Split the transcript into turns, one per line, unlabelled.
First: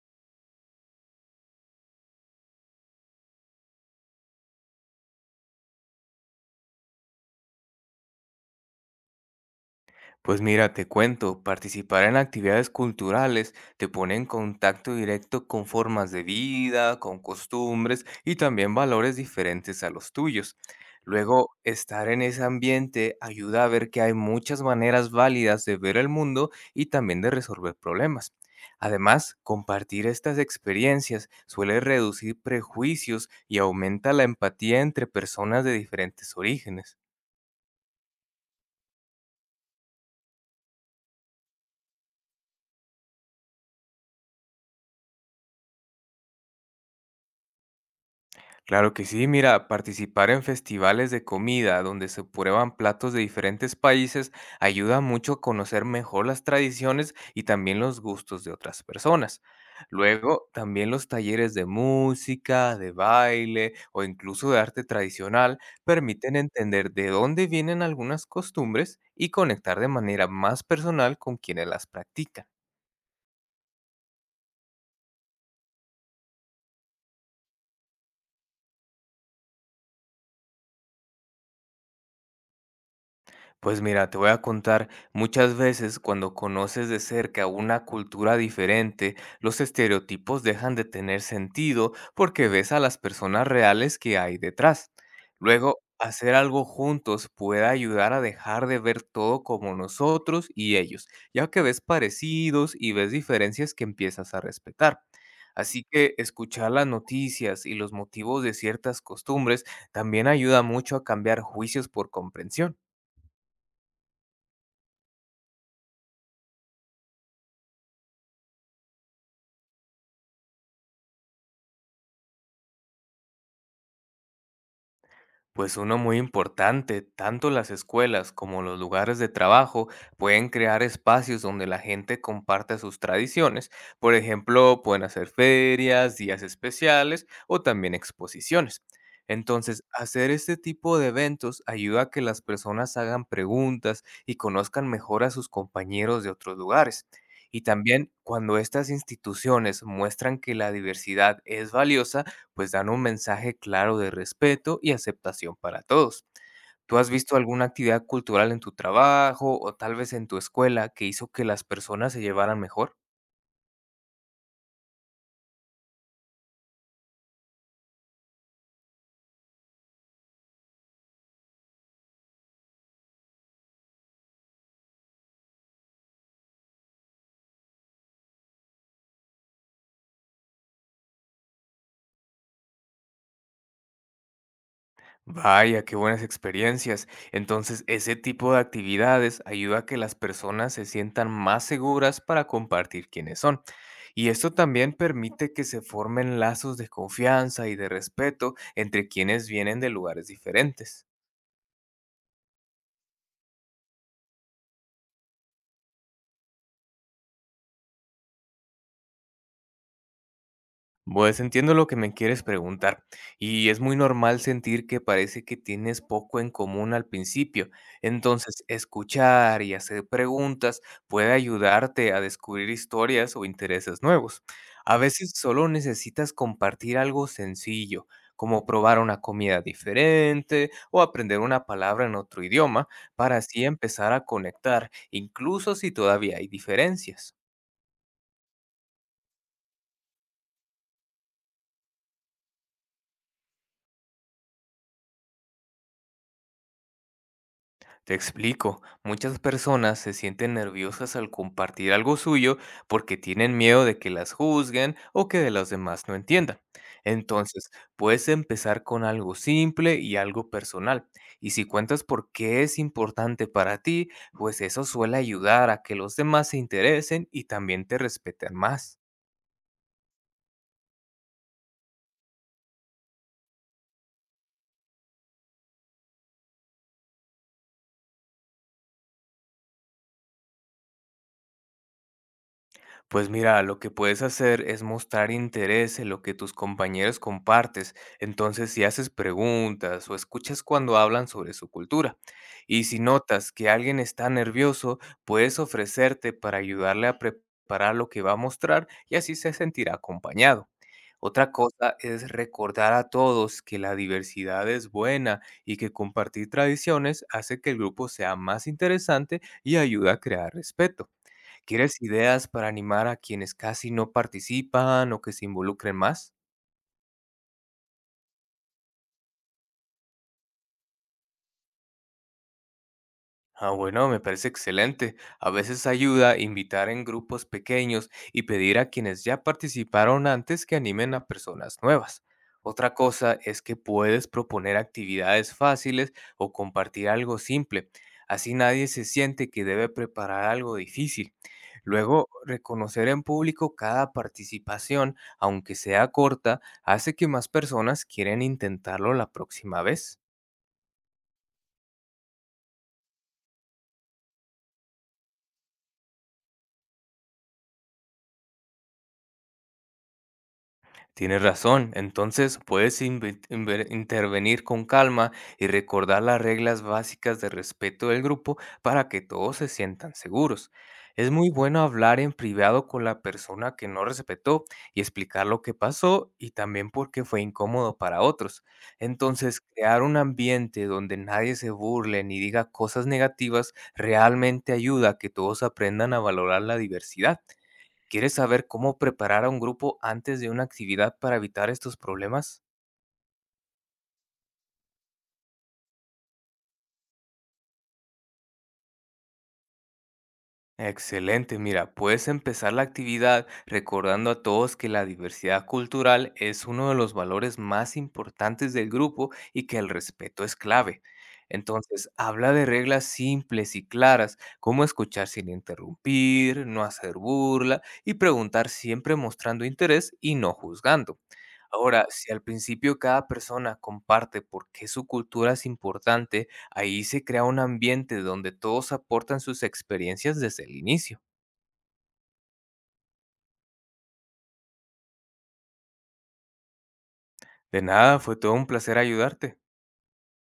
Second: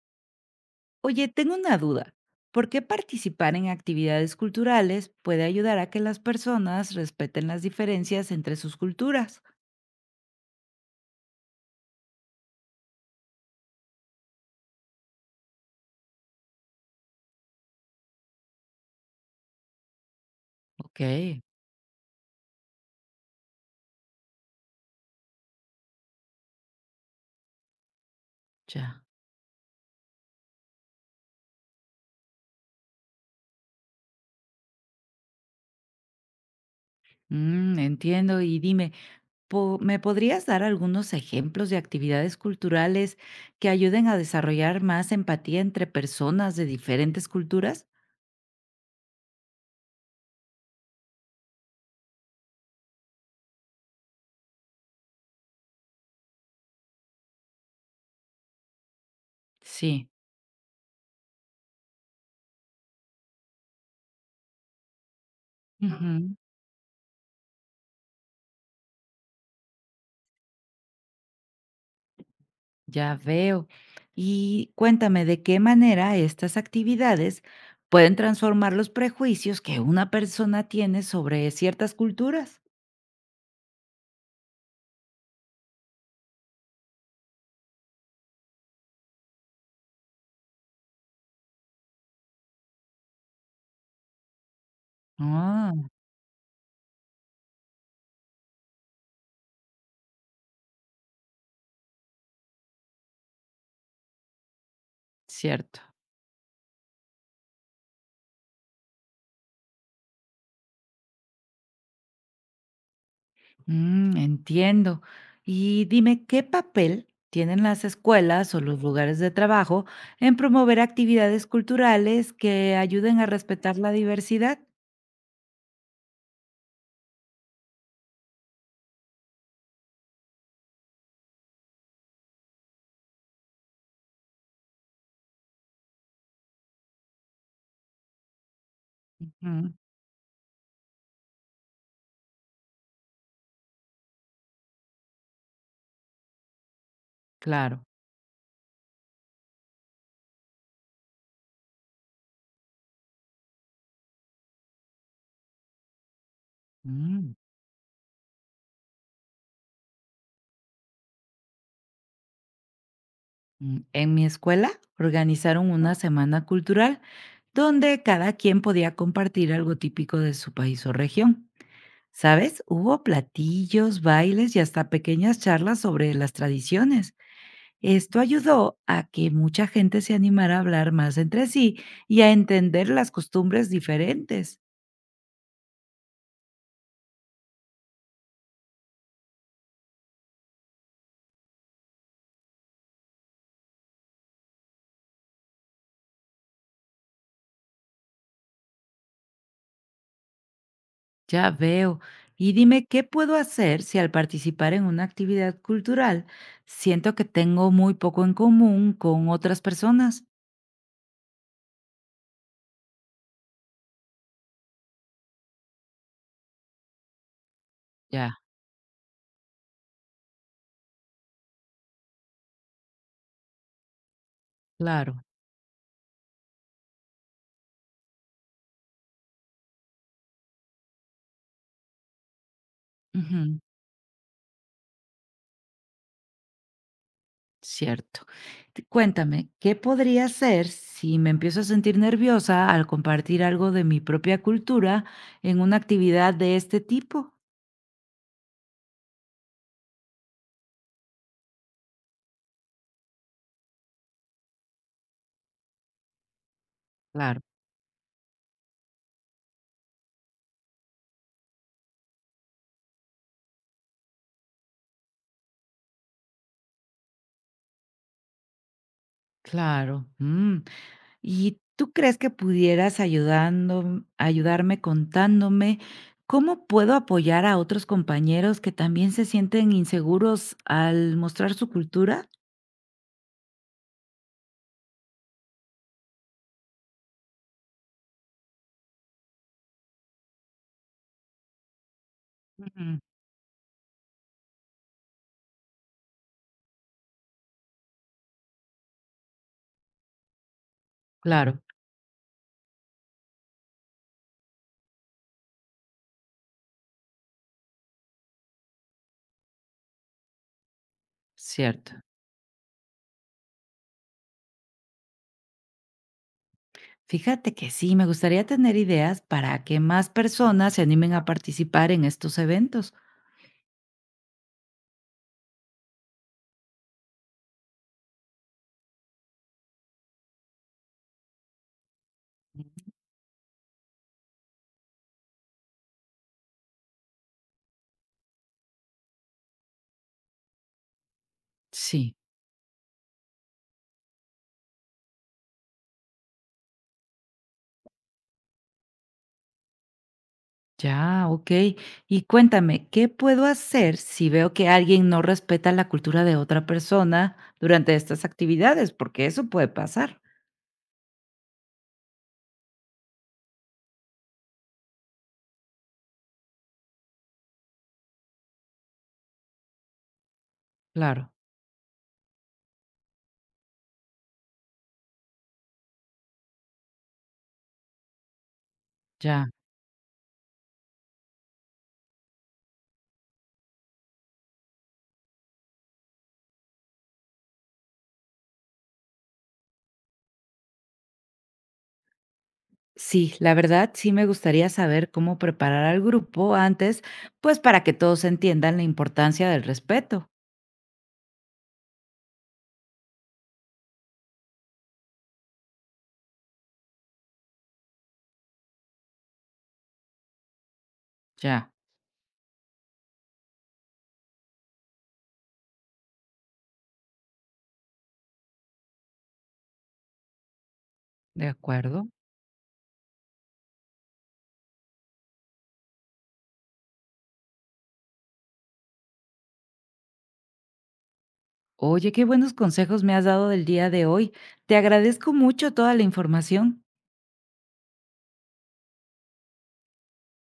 Oye, tengo una duda. ¿Por qué participar en actividades culturales puede ayudar a que las personas respeten las diferencias entre sus culturas?
Pues mira, te cuento, participar en actividades culturales te pone en contacto directo con formas de vida, con costumbres y también valores diferentes a los tuyos.
Ok,
Luego, estar en ese ambiente ayuda a ver que hay muchas maneras válidas de ver el mundo y también de resolver problemas.
ya.
Además, compartir estas experiencias suele reducir prejuicios y aumenta la empatía entre personas de diferentes orígenes.
Mm, entiendo. Y dime, ¿me podrías dar algunos ejemplos de actividades culturales que ayuden a desarrollar más empatía entre personas de diferentes culturas?
Claro que sí, mira, participar en festivales de comida donde se prueban platos de diferentes países ayuda mucho a conocer mejor las tradiciones y también los gustos de otras personas.
Sí.
Luego, también los talleres de música, de baile o incluso de arte tradicional permiten entender de dónde vienen algunas costumbres y conectar de manera más personal con quienes las practican.
Ya veo. Y cuéntame, ¿de qué manera estas actividades pueden transformar los prejuicios que una persona tiene sobre ciertas culturas?
Pues mira, te voy a contar, muchas veces cuando conoces de cerca una cultura diferente, los estereotipos dejan de tener sentido porque ves a las personas reales que hay detrás.
Ah,
Luego, hacer algo juntos puede ayudar a dejar de ver todo como nosotros y ellos, ya que ves parecidos y ves diferencias que empiezas a respetar.
cierto.
Así que escuchar las noticias y los motivos de ciertas costumbres también ayuda mucho a cambiar juicios por comprensión.
Mm, entiendo. Y dime, ¿qué papel tienen las escuelas o los lugares de trabajo en promover actividades culturales que ayuden a respetar la diversidad?
Pues uno muy importante, tanto las escuelas como los lugares de trabajo pueden crear espacios donde la gente comparte sus tradiciones. Por ejemplo, pueden hacer ferias, días especiales o también exposiciones.
Mm,
Entonces, hacer este tipo de eventos ayuda a que las personas hagan preguntas y conozcan mejor a sus compañeros de otros lugares. Y
claro.
también cuando estas instituciones muestran que la diversidad es valiosa, pues dan un mensaje claro de respeto y aceptación para todos. ¿Tú has
Mm.
visto alguna actividad cultural en tu trabajo o tal vez en tu escuela que hizo que las personas se llevaran mejor?
Mm, en mi escuela organizaron una semana cultural donde cada quien podía compartir algo típico de su país o región. ¿Sabes? Hubo platillos, bailes y hasta pequeñas charlas sobre las tradiciones. Esto ayudó a que mucha gente se animara a hablar más entre sí y a entender las costumbres diferentes.
Vaya, qué buenas experiencias. Entonces, ese tipo de actividades ayuda a que las personas se sientan más seguras para compartir quiénes son. Y esto también permite que se formen lazos de confianza y de respeto entre quienes vienen de lugares diferentes.
Ya veo. Y dime, ¿qué puedo hacer si al participar en una actividad cultural siento que tengo muy poco en común con otras personas?
Pues entiendo lo que me quieres preguntar, y es muy normal sentir que parece que tienes poco en común al principio.
Ya,
Entonces, escuchar y hacer preguntas puede ayudarte a descubrir historias o intereses nuevos. A
claro.
veces solo necesitas compartir algo sencillo, como probar una comida diferente o aprender una palabra en otro idioma, para
Ujú,
así empezar a conectar, incluso si todavía hay diferencias.
cierto. T cuéntame, ¿qué podría hacer si me empiezo a sentir nerviosa al compartir algo de mi propia cultura en una actividad de este tipo?
Te explico, muchas personas se sienten nerviosas al compartir algo suyo porque tienen miedo de que las juzguen o que de los demás no entiendan.
Claro,
Entonces, puedes empezar con algo simple y algo personal. Y si cuentas por qué es importante para ti, pues eso suele ayudar a que los demás se interesen y también te respeten más.
claro. Mm, ¿y tú crees que pudieras ayudando ayudarme contándome cómo puedo apoyar a otros compañeros que también se sienten inseguros al mostrar su cultura?
Pues mira, lo que puedes hacer es mostrar interés en lo que tus compañeros compartes. Entonces, si haces preguntas o escuchas cuando hablan sobre su cultura, y
Ujú,
si notas que alguien está nervioso, puedes ofrecerte para ayudarle a preparar lo que va a mostrar y así se sentirá acompañado. Otra
claro,
cosa es recordar a todos que la diversidad es buena y que compartir tradiciones hace que el grupo sea más interesante y ayuda a crear respeto.
cierto.
¿Quieres ideas para animar a quienes casi no participan o que se involucren más?
Fíjate que sí, me gustaría tener ideas para que más personas se animen a participar en estos eventos.
Ah, bueno, me parece excelente. A veces ayuda invitar en grupos pequeños y pedir a quienes ya participaron antes que animen a personas nuevas. Otra cosa es que puedes proponer actividades fáciles o compartir algo simple. Así nadie se siente que debe preparar algo difícil.
Sí.
Luego, reconocer en público cada participación, aunque sea corta, hace que más personas quieran intentarlo la próxima vez.
Ya, ok. Y cuéntame, ¿qué puedo hacer si veo que alguien no respeta la cultura de otra persona durante estas actividades? Porque eso puede pasar.
Tienes razón, entonces puedes intervenir con calma y recordar las reglas básicas de respeto del grupo para que todos se sientan seguros.
Claro,
Es muy bueno hablar en privado con la persona que no respetó y explicar lo que pasó y también por qué fue incómodo para otros.
ya.
Entonces, crear un ambiente donde nadie se burle ni diga cosas negativas realmente ayuda a que todos aprendan a valorar la diversidad. ¿Quieres saber cómo preparar a un grupo antes de una actividad para evitar estos problemas?
Sí, la verdad sí me gustaría saber cómo preparar al grupo antes, pues para que todos entiendan la importancia del respeto.
Excelente, mira, puedes empezar la actividad recordando a todos que la diversidad cultural es uno de los valores más importantes del grupo y que el respeto es clave.
Ya,
Entonces, habla de reglas simples y claras, como escuchar sin interrumpir, no hacer burla y preguntar siempre mostrando interés y no juzgando.
de
Ahora,
acuerdo.
si al principio cada persona comparte por qué su cultura es importante, ahí se crea un ambiente donde todos aportan sus experiencias desde el inicio.
Oye, qué buenos consejos me has dado del día de hoy. Te agradezco mucho toda la información.
De nada, fue todo un placer ayudarte.